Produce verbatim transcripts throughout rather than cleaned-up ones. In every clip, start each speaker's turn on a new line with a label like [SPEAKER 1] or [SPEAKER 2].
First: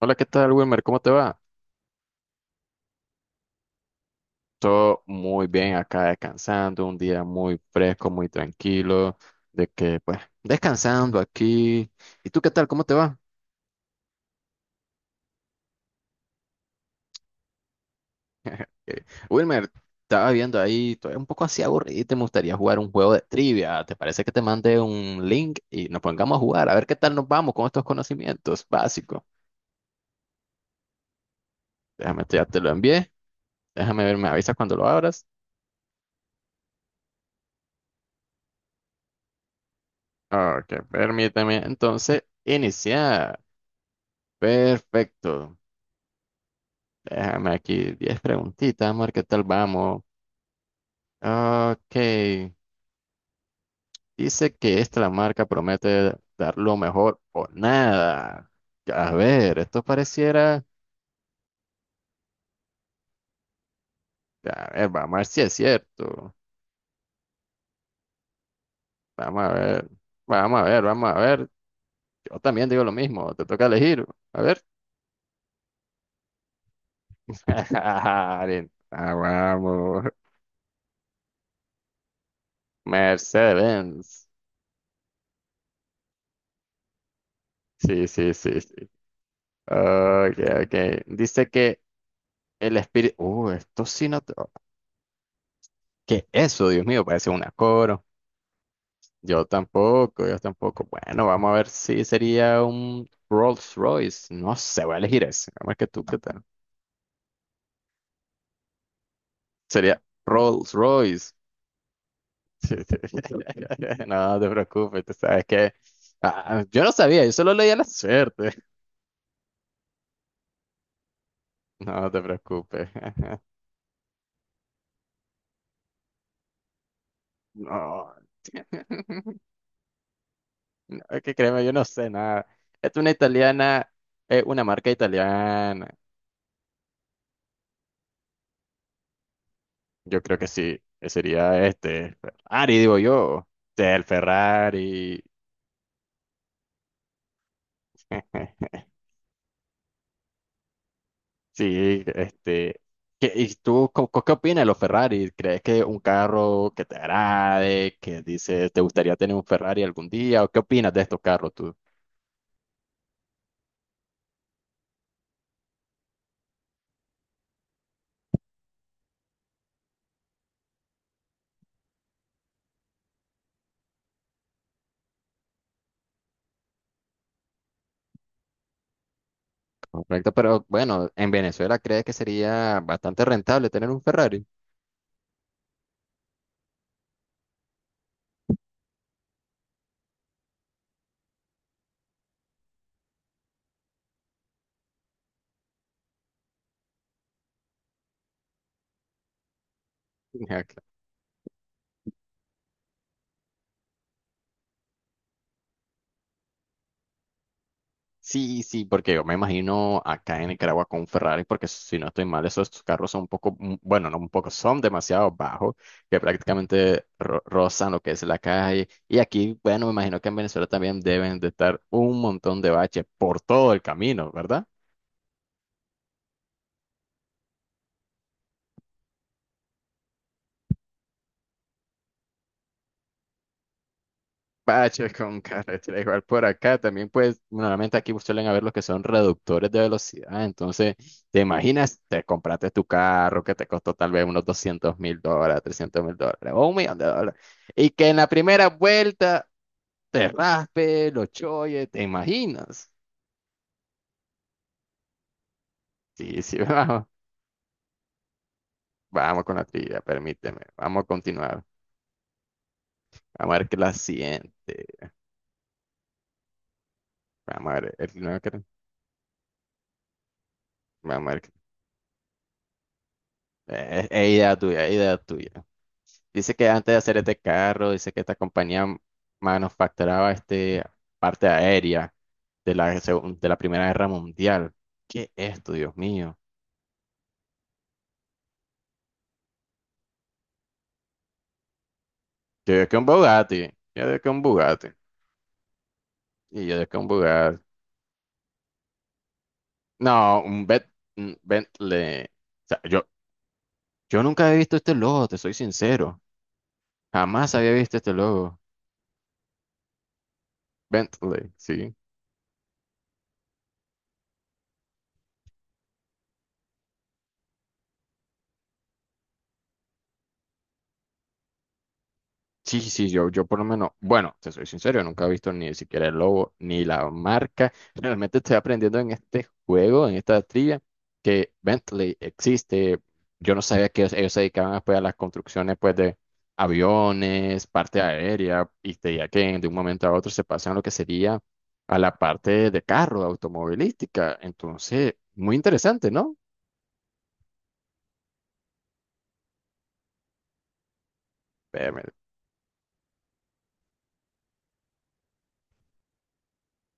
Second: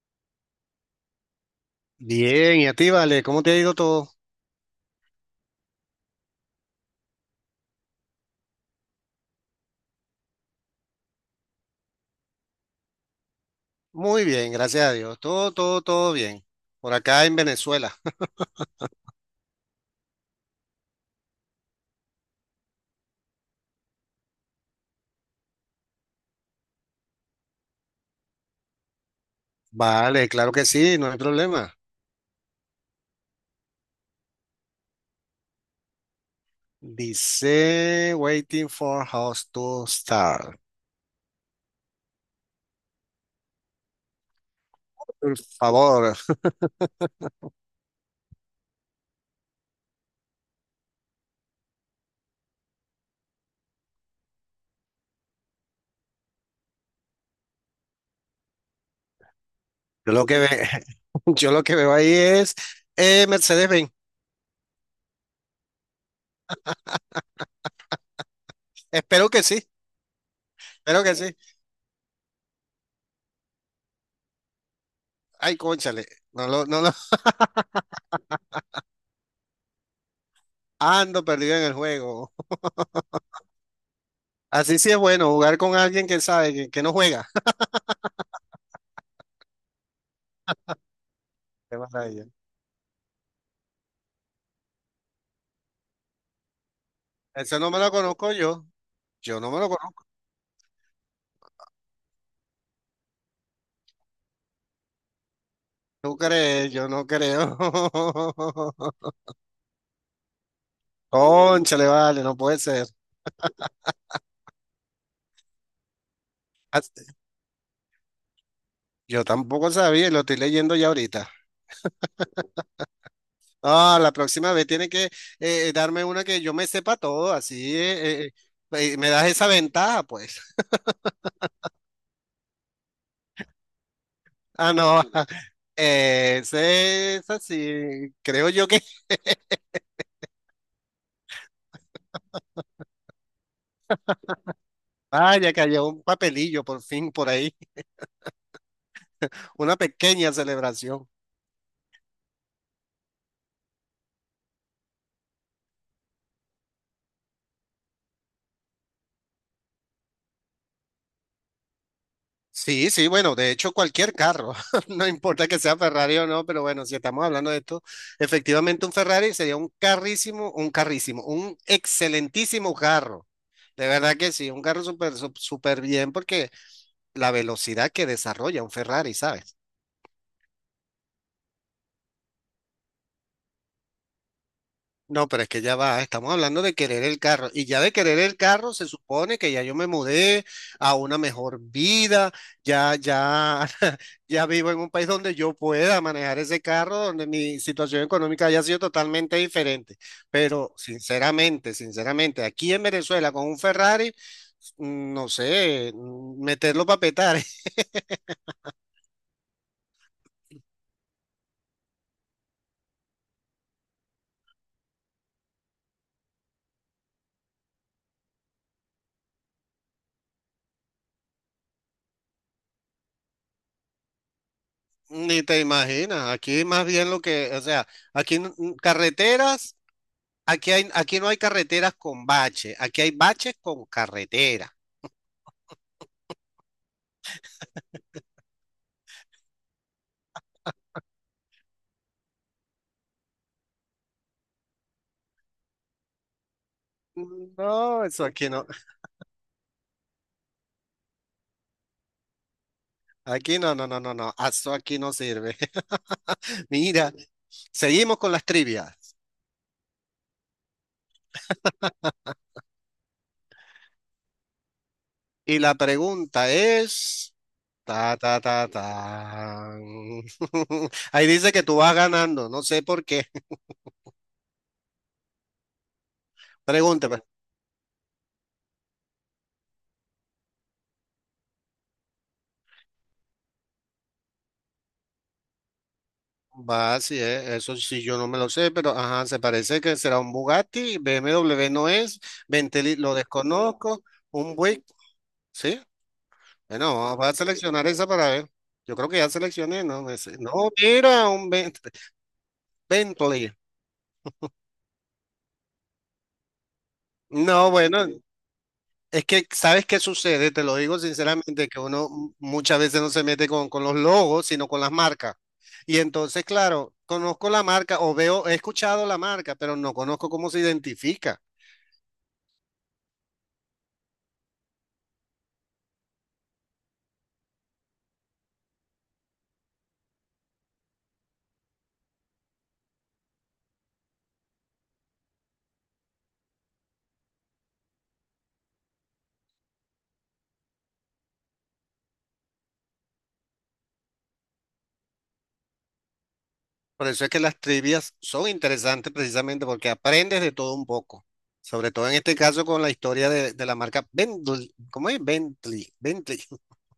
[SPEAKER 1] Hola, ¿qué tal, Wilmer? ¿Cómo te va?
[SPEAKER 2] Bien, y a ti, Vale, ¿cómo te ha ido todo?
[SPEAKER 1] Todo muy bien acá descansando, un día muy fresco, muy tranquilo, de que pues descansando aquí. ¿Y tú qué tal? ¿Cómo te va?
[SPEAKER 2] Muy bien, gracias a Dios. Todo, todo, todo bien. Por acá en Venezuela.
[SPEAKER 1] Eh, Wilmer, estaba viendo ahí, estoy un poco así aburrido y te gustaría jugar un juego de trivia. ¿Te parece que te mande un link y nos pongamos a jugar? A ver qué tal nos vamos con estos conocimientos básicos.
[SPEAKER 2] Vale, claro que sí, no hay problema.
[SPEAKER 1] Déjame, ya te lo envié. Déjame ver, me avisas cuando lo abras.
[SPEAKER 2] Dice waiting for house to start.
[SPEAKER 1] Ok, permíteme entonces iniciar.
[SPEAKER 2] Por
[SPEAKER 1] Perfecto.
[SPEAKER 2] favor,
[SPEAKER 1] Déjame aquí diez preguntitas, amor, ¿qué tal vamos? Ok, dice que esta la marca promete dar lo mejor o nada. A ver, esto
[SPEAKER 2] yo lo que ve,
[SPEAKER 1] pareciera.
[SPEAKER 2] yo lo que veo ahí es eh, Mercedes-Benz.
[SPEAKER 1] A ver, vamos a ver si es cierto.
[SPEAKER 2] Espero
[SPEAKER 1] Vamos
[SPEAKER 2] que
[SPEAKER 1] a
[SPEAKER 2] sí,
[SPEAKER 1] ver, vamos a ver,
[SPEAKER 2] espero
[SPEAKER 1] vamos
[SPEAKER 2] que
[SPEAKER 1] a
[SPEAKER 2] sí.
[SPEAKER 1] ver. Yo también digo lo mismo, te toca elegir. A ver.
[SPEAKER 2] Ay, cónchale, no lo, no lo
[SPEAKER 1] Ah, vamos.
[SPEAKER 2] ando perdido en el juego.
[SPEAKER 1] Mercedes-Benz.
[SPEAKER 2] Así sí es bueno jugar con alguien que sabe que, que no juega.
[SPEAKER 1] Sí, sí, sí, sí. Ok, ok. Dice
[SPEAKER 2] Qué
[SPEAKER 1] que
[SPEAKER 2] maravilla.
[SPEAKER 1] el espíritu. Uh, esto sí no. ¿Qué es eso? Dios mío, parece un
[SPEAKER 2] Eso no me lo
[SPEAKER 1] coro.
[SPEAKER 2] conozco yo. Yo
[SPEAKER 1] Yo
[SPEAKER 2] no me lo
[SPEAKER 1] tampoco, yo tampoco. Bueno, vamos a ver si sería un Rolls Royce. No sé, voy a elegir ese. Vamos a ver que tú,
[SPEAKER 2] ¿Tú
[SPEAKER 1] ¿qué tal?
[SPEAKER 2] crees? Yo no creo.
[SPEAKER 1] Sería Rolls Royce.
[SPEAKER 2] Cónchale, vale, no puede ser.
[SPEAKER 1] No te preocupes, tú sabes que. Ah,
[SPEAKER 2] Ah,
[SPEAKER 1] yo no sabía, yo solo leía la suerte.
[SPEAKER 2] yo tampoco sabía y lo estoy leyendo ya ahorita.
[SPEAKER 1] No te preocupes.
[SPEAKER 2] Ah, la próxima vez tiene que eh, darme una que yo me sepa todo, así
[SPEAKER 1] No,
[SPEAKER 2] eh, eh, eh, me das esa ventaja, pues.
[SPEAKER 1] no, es que créeme, yo no sé nada. Es una italiana, es una
[SPEAKER 2] Ah,
[SPEAKER 1] marca
[SPEAKER 2] no,
[SPEAKER 1] italiana.
[SPEAKER 2] ese es así, creo yo que...
[SPEAKER 1] Yo creo que sí, que sería este Ferrari, digo yo. O sea, el Ferrari.
[SPEAKER 2] Vaya, que haya un papelillo por fin por ahí, una pequeña celebración.
[SPEAKER 1] Sí, este. ¿qué- ¿Y tú co- co- qué, opinas de los Ferrari? ¿Crees que un carro que te agrade, que dices, te gustaría tener un Ferrari algún día? ¿O qué opinas de estos carros tú?
[SPEAKER 2] Sí, sí, bueno, de hecho cualquier carro, no importa que sea Ferrari o no, pero bueno, si estamos hablando de esto, efectivamente un Ferrari sería un carrísimo, un carrísimo, un excelentísimo carro. De verdad que sí, un carro súper, sup- súper bien porque la velocidad que desarrolla un Ferrari, ¿sabes?
[SPEAKER 1] Correcto, pero bueno, en Venezuela crees que sería bastante rentable tener un Ferrari.
[SPEAKER 2] No, pero es que ya va, estamos hablando de querer el carro y ya de querer el carro se supone que ya yo me mudé a una mejor vida, ya, ya, ya vivo en un país donde yo pueda manejar ese carro, donde mi situación económica haya sido totalmente diferente. Pero sinceramente, sinceramente, aquí en Venezuela con un Ferrari, mm, no sé, mm, meterlo para petar.
[SPEAKER 1] Sí, sí, porque yo me imagino acá en Nicaragua con Ferrari, porque si no estoy mal, esos carros son un poco, mm, bueno, no un poco, son demasiado bajos, que prácticamente ro- rozan lo que es la calle. Y aquí, bueno, me imagino que en Venezuela también deben de estar un montón de baches por todo el camino, ¿verdad?
[SPEAKER 2] Ni te imaginas, aquí más bien lo que, o sea, aquí mm, carreteras. Aquí hay, aquí no hay carreteras con bache. Aquí hay baches con carretera.
[SPEAKER 1] Baches con carretera, igual por acá también pues normalmente aquí suelen haber los que son reductores de velocidad, entonces te imaginas, te compraste tu carro que te costó tal vez unos doscientos mil dólares, trescientos mil dólares o un millón de dólares y
[SPEAKER 2] No,
[SPEAKER 1] que en
[SPEAKER 2] eso
[SPEAKER 1] la
[SPEAKER 2] aquí no,
[SPEAKER 1] primera vuelta te raspe, lo choye, te imaginas.
[SPEAKER 2] aquí no, no, no, no, no, eso aquí no sirve.
[SPEAKER 1] Sí, sí, vamos,
[SPEAKER 2] Mira, seguimos con las trivias.
[SPEAKER 1] vamos con la trivia, permíteme, vamos a continuar, vamos a ver qué la siguiente,
[SPEAKER 2] Y la pregunta es,
[SPEAKER 1] vamos a ver, el-
[SPEAKER 2] ta,
[SPEAKER 1] vamos
[SPEAKER 2] ta,
[SPEAKER 1] a ver,
[SPEAKER 2] ta, ta. Ahí
[SPEAKER 1] vamos a ver,
[SPEAKER 2] dice que tú vas ganando, no sé por qué.
[SPEAKER 1] eh, es es idea tuya, es idea tuya. Dice que antes de hacer
[SPEAKER 2] Pregúntame.
[SPEAKER 1] este carro, dice que esta compañía manufacturaba este parte aérea de la, segun- de la Primera Guerra Mundial. ¿Qué es esto, Dios mío?
[SPEAKER 2] Va, sí, eh, eso sí, yo no me lo sé, pero ajá, se parece que será un Bugatti, B M W no es,
[SPEAKER 1] Yo digo que
[SPEAKER 2] Bentley
[SPEAKER 1] un
[SPEAKER 2] lo
[SPEAKER 1] Bugatti.
[SPEAKER 2] desconozco,
[SPEAKER 1] Yo digo que un
[SPEAKER 2] un Buick,
[SPEAKER 1] Bugatti.
[SPEAKER 2] ¿sí?
[SPEAKER 1] Y yo digo
[SPEAKER 2] Bueno,
[SPEAKER 1] que un
[SPEAKER 2] vamos a
[SPEAKER 1] Bugatti.
[SPEAKER 2] seleccionar esa para ver. Yo creo que ya seleccioné, no me sé.
[SPEAKER 1] No, un,
[SPEAKER 2] No,
[SPEAKER 1] Bet-
[SPEAKER 2] mira,
[SPEAKER 1] un
[SPEAKER 2] un Ben-
[SPEAKER 1] Bentley. O sea, yo,
[SPEAKER 2] Bentley.
[SPEAKER 1] yo nunca había visto este logo, te soy sincero. Jamás
[SPEAKER 2] No,
[SPEAKER 1] había visto
[SPEAKER 2] bueno,
[SPEAKER 1] este logo.
[SPEAKER 2] es que sabes qué sucede, te lo digo
[SPEAKER 1] Bentley,
[SPEAKER 2] sinceramente, que
[SPEAKER 1] sí.
[SPEAKER 2] uno m- muchas veces no se mete con, con los logos, sino con las marcas. Y entonces, claro, conozco la marca o veo, he escuchado la marca, pero no conozco cómo se identifica.
[SPEAKER 1] Sí, sí, sí, yo, yo por lo menos, bueno, te soy sincero, nunca he visto ni siquiera el logo ni la marca. Realmente estoy aprendiendo en este juego, en esta trivia, que Bentley existe. Yo no sabía que ellos se dedicaban pues, a las construcciones pues, de aviones, parte aérea, y te diría que de un momento a otro se pasan a lo que sería a la parte de carro, de automovilística. Entonces, muy interesante, ¿no?
[SPEAKER 2] Por eso es que las trivias son interesantes precisamente porque aprendes de todo un poco. Sobre
[SPEAKER 1] Permíteme,
[SPEAKER 2] todo en este caso con la historia de, de la marca Bentley. ¿Cómo es? Bentley. Bentley.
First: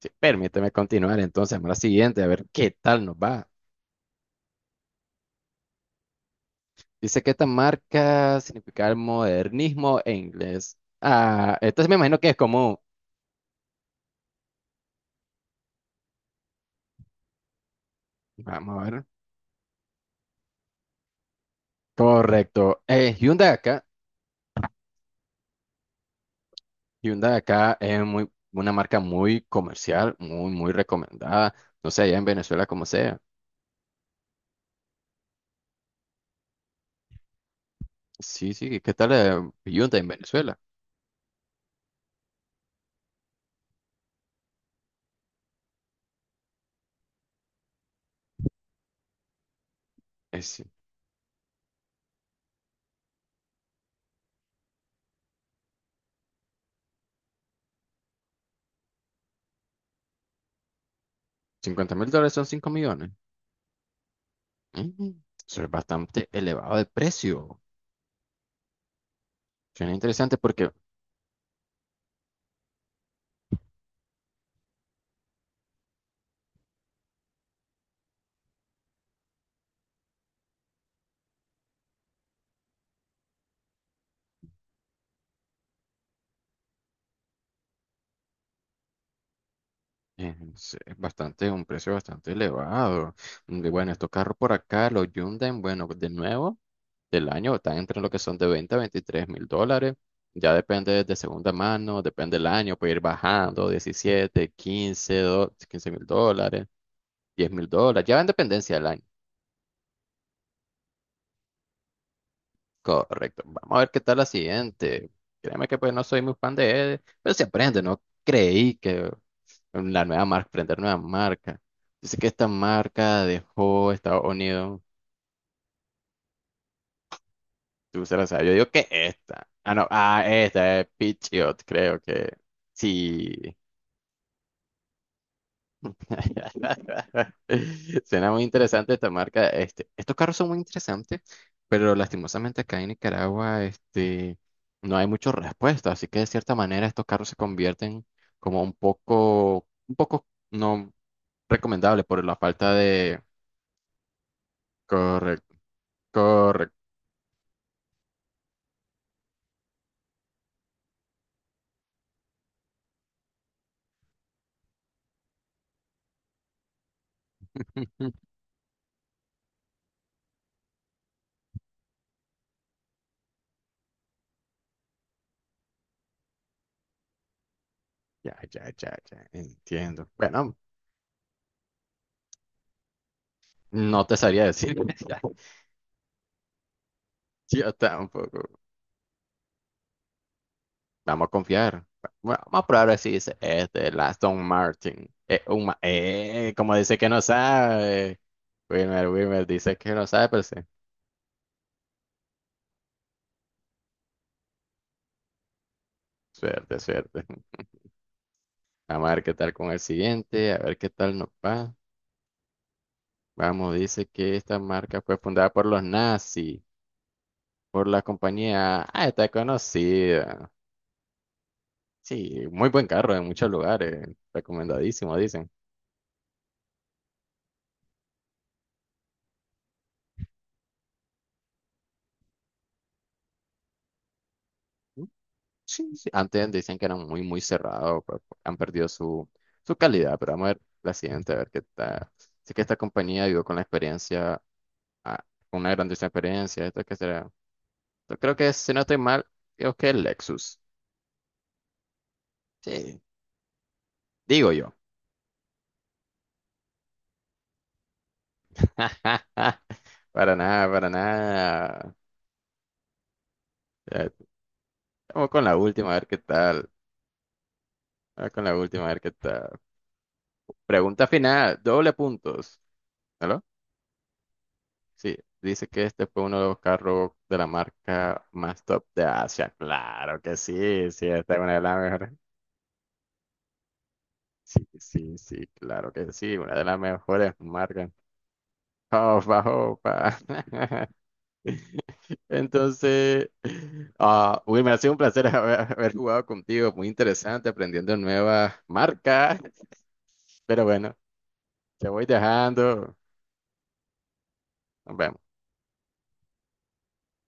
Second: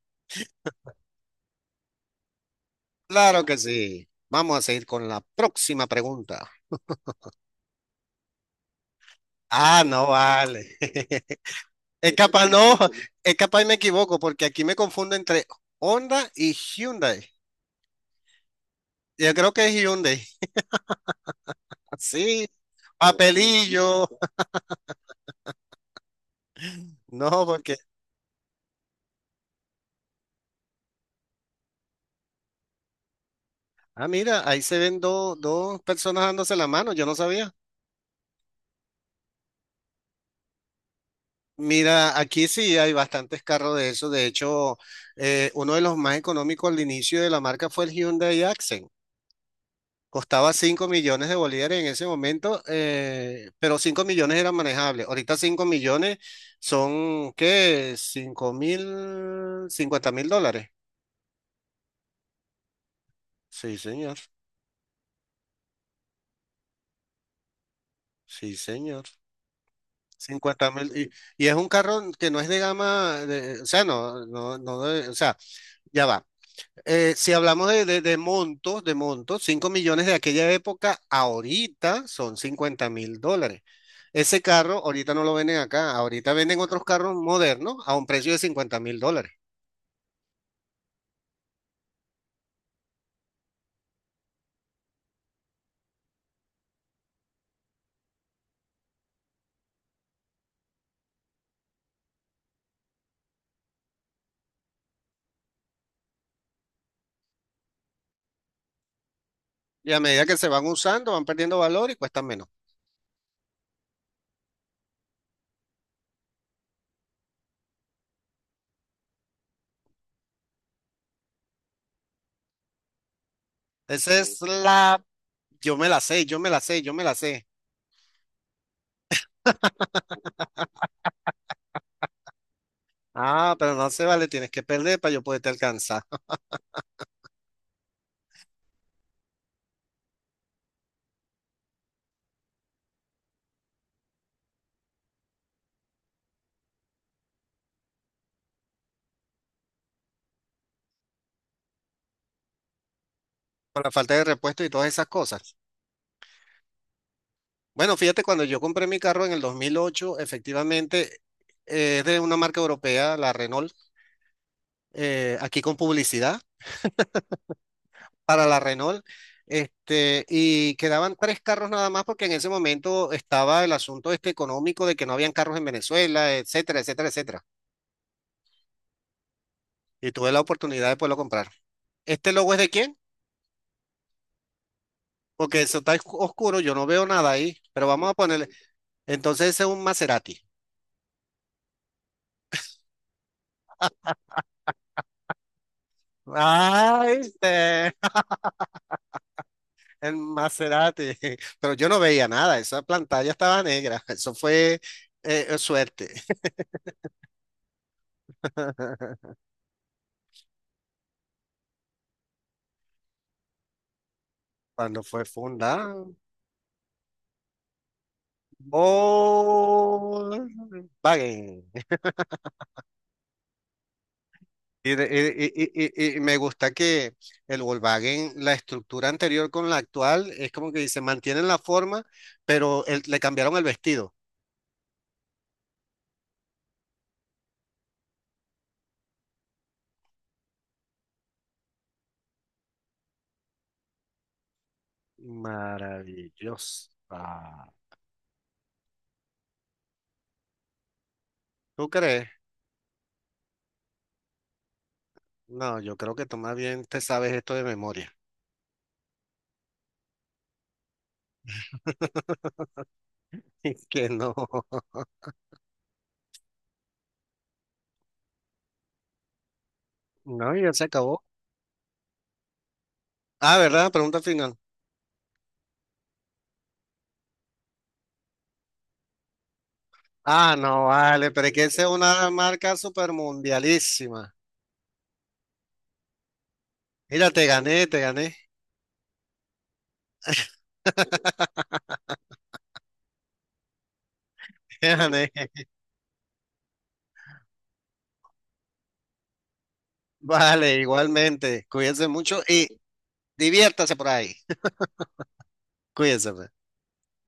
[SPEAKER 1] sí, permíteme continuar entonces, vamos a la siguiente, a ver qué tal nos
[SPEAKER 2] Claro
[SPEAKER 1] va.
[SPEAKER 2] que sí. Vamos a seguir con la próxima pregunta.
[SPEAKER 1] Dice que esta marca significa el
[SPEAKER 2] Ah,
[SPEAKER 1] modernismo
[SPEAKER 2] no
[SPEAKER 1] en
[SPEAKER 2] vale.
[SPEAKER 1] inglés. Ah, entonces me
[SPEAKER 2] Es
[SPEAKER 1] imagino que es
[SPEAKER 2] capaz, no,
[SPEAKER 1] como,
[SPEAKER 2] es capaz y me equivoco porque aquí me confundo entre Honda y Hyundai.
[SPEAKER 1] vamos a ver.
[SPEAKER 2] Yo creo que es Hyundai. Ah, sí,
[SPEAKER 1] Correcto. Eh, Hyundai acá,
[SPEAKER 2] papelillo. No,
[SPEAKER 1] Hyundai acá
[SPEAKER 2] porque,
[SPEAKER 1] es muy, una marca muy comercial, muy, muy recomendada. No sé, allá en Venezuela como sea.
[SPEAKER 2] ah, mira, ahí se ven dos dos personas dándose la mano, yo no sabía.
[SPEAKER 1] Sí, sí, ¿qué tal eh, Hyundai en Venezuela?
[SPEAKER 2] Mira, aquí sí hay bastantes carros de eso. De hecho, eh, uno de los más económicos al inicio de la marca fue el Hyundai Accent. Costaba
[SPEAKER 1] Es
[SPEAKER 2] cinco millones de bolívares en ese momento, eh, pero cinco millones eran manejables. Ahorita cinco millones son, ¿qué? Cinco mil, cincuenta mil dólares.
[SPEAKER 1] cincuenta mil dólares son cinco millones.
[SPEAKER 2] Sí, señor.
[SPEAKER 1] Mm, Eso es bastante elevado de precio.
[SPEAKER 2] Sí, señor.
[SPEAKER 1] Suena interesante
[SPEAKER 2] Cincuenta
[SPEAKER 1] porque.
[SPEAKER 2] mil. Y, y es un carro que no es de gama, de- o sea, no, no, no, de- o sea, ya va. Eh, si hablamos de, de- de montos, de montos, cinco millones de aquella época, ahorita son cincuenta mil dólares. Ese carro ahorita no lo venden acá, ahorita venden otros carros modernos a un precio de cincuenta mil dólares.
[SPEAKER 1] Eh, sí, es bastante, un precio bastante elevado. Mm, y bueno, estos carros por acá, los Hyundai, bueno, de nuevo, del año están entre lo que son de veinte a veintitrés mil dólares. Ya depende de segunda mano, depende del año, puede ir bajando diecisiete, quince do- quince mil dólares, diez mil dólares. Ya va en dependencia del año.
[SPEAKER 2] Y a medida que se van usando, van perdiendo valor y cuestan menos.
[SPEAKER 1] Correcto. Vamos a ver qué tal la siguiente. Créeme que pues no soy muy fan de él, pero se aprende, no creí que la nueva marca, aprender nueva marca. Dice que esta marca dejó
[SPEAKER 2] Esa
[SPEAKER 1] Estados
[SPEAKER 2] es
[SPEAKER 1] Unidos.
[SPEAKER 2] la, yo me la sé, yo me la sé, yo me la sé.
[SPEAKER 1] Tú se la sabes. Yo digo que esta. Ah, no, ah, esta es Patriot, creo que sí.
[SPEAKER 2] Ah, pero no se vale, tienes que perder para yo poderte alcanzar.
[SPEAKER 1] Suena muy interesante esta marca. Este, estos carros son muy interesantes, pero lastimosamente acá en Nicaragua, este, no hay mucha respuesta. Así que de cierta manera estos carros se convierten como un poco, un poco no recomendable por la falta de.
[SPEAKER 2] Por la falta de repuesto y todas esas
[SPEAKER 1] Correcto,
[SPEAKER 2] cosas.
[SPEAKER 1] correcto.
[SPEAKER 2] Bueno, fíjate, cuando yo compré mi carro en el dos mil ocho, efectivamente eh, es de una marca europea, la Renault, eh, aquí con publicidad para la Renault, este, y quedaban tres carros nada más porque en ese momento estaba el asunto este económico de que no habían carros en Venezuela, etcétera, etcétera, etcétera.
[SPEAKER 1] Ya, ya, ya, ya, entiendo.
[SPEAKER 2] Y tuve la
[SPEAKER 1] Bueno,
[SPEAKER 2] oportunidad de poderlo comprar. ¿Este logo es de quién?
[SPEAKER 1] no te sabría decir. Ya,
[SPEAKER 2] Porque eso está oscu- oscuro, yo no veo nada ahí,
[SPEAKER 1] yo
[SPEAKER 2] pero vamos a ponerle.
[SPEAKER 1] tampoco.
[SPEAKER 2] Entonces ese es un Maserati.
[SPEAKER 1] Vamos a confiar. Bueno, vamos a probar a ver si dice, este, el Aston Martin. Eh, un ma- eh, como dice
[SPEAKER 2] Ah,
[SPEAKER 1] que no
[SPEAKER 2] ¿viste?
[SPEAKER 1] sabe. Wilmer, Wilmer dice que no
[SPEAKER 2] El
[SPEAKER 1] sabe, pero sí.
[SPEAKER 2] Maserati, pero yo no veía nada, esa pantalla estaba negra, eso fue eh, eh, suerte.
[SPEAKER 1] Suerte, suerte. Vamos a ver qué tal con el siguiente, a ver qué tal nos va. Vamos, dice que esta marca
[SPEAKER 2] Cuando
[SPEAKER 1] fue
[SPEAKER 2] fue
[SPEAKER 1] fundada por los
[SPEAKER 2] fundada,
[SPEAKER 1] nazis, por la compañía. Ah, está conocida.
[SPEAKER 2] Volkswagen.
[SPEAKER 1] Sí, muy buen carro en muchos lugares.
[SPEAKER 2] Y, de-
[SPEAKER 1] Recomendadísimo,
[SPEAKER 2] y-
[SPEAKER 1] dicen.
[SPEAKER 2] y- y- y- y me gusta que el Volkswagen, la estructura anterior con la actual, es como que dice, mantienen la forma, pero el- le cambiaron el vestido.
[SPEAKER 1] Sí, sí, antes decían que eran muy, muy cerrados, pues, han perdido su, su, calidad, pero vamos a ver la siguiente, a ver qué tal. Sé que esta compañía ayudó con la experiencia, a- con una grandísima experiencia, esto
[SPEAKER 2] Maravilloso.
[SPEAKER 1] que será.
[SPEAKER 2] Ah.
[SPEAKER 1] Yo creo que, si no estoy mal, creo que es Lexus.
[SPEAKER 2] ¿Tú crees?
[SPEAKER 1] Sí, digo yo.
[SPEAKER 2] No, yo creo que tú más bien te sabes esto de memoria.
[SPEAKER 1] Para nada, para nada.
[SPEAKER 2] Que
[SPEAKER 1] Ya,
[SPEAKER 2] no.
[SPEAKER 1] vamos con la última, a ver qué tal. Vamos con la última, a ver qué tal.
[SPEAKER 2] No, ya se
[SPEAKER 1] Pregunta
[SPEAKER 2] acabó.
[SPEAKER 1] final, doble puntos. ¿Aló?
[SPEAKER 2] Ah, ¿verdad? Pregunta final.
[SPEAKER 1] Sí, dice que este fue uno de los carros de la marca más top de Asia. Claro que
[SPEAKER 2] Ah, no,
[SPEAKER 1] sí, sí,
[SPEAKER 2] vale,
[SPEAKER 1] esta es
[SPEAKER 2] pero es
[SPEAKER 1] una de
[SPEAKER 2] que
[SPEAKER 1] las
[SPEAKER 2] esa es
[SPEAKER 1] mejores.
[SPEAKER 2] una marca super mundialísima.
[SPEAKER 1] Sí, sí, sí, claro que sí, una de las
[SPEAKER 2] Mira,
[SPEAKER 1] mejores
[SPEAKER 2] te gané,
[SPEAKER 1] marcas.
[SPEAKER 2] te gané,
[SPEAKER 1] Opa, opa. Entonces, ah, Will, me ha
[SPEAKER 2] te
[SPEAKER 1] sido un placer
[SPEAKER 2] gané.
[SPEAKER 1] haber, haber jugado contigo, muy interesante, aprendiendo nuevas marcas. Pero
[SPEAKER 2] Vale,
[SPEAKER 1] bueno,
[SPEAKER 2] igualmente.
[SPEAKER 1] te voy
[SPEAKER 2] Cuídense mucho y
[SPEAKER 1] dejando.
[SPEAKER 2] diviértase por ahí.
[SPEAKER 1] Nos vemos.
[SPEAKER 2] Cuídense. Pues.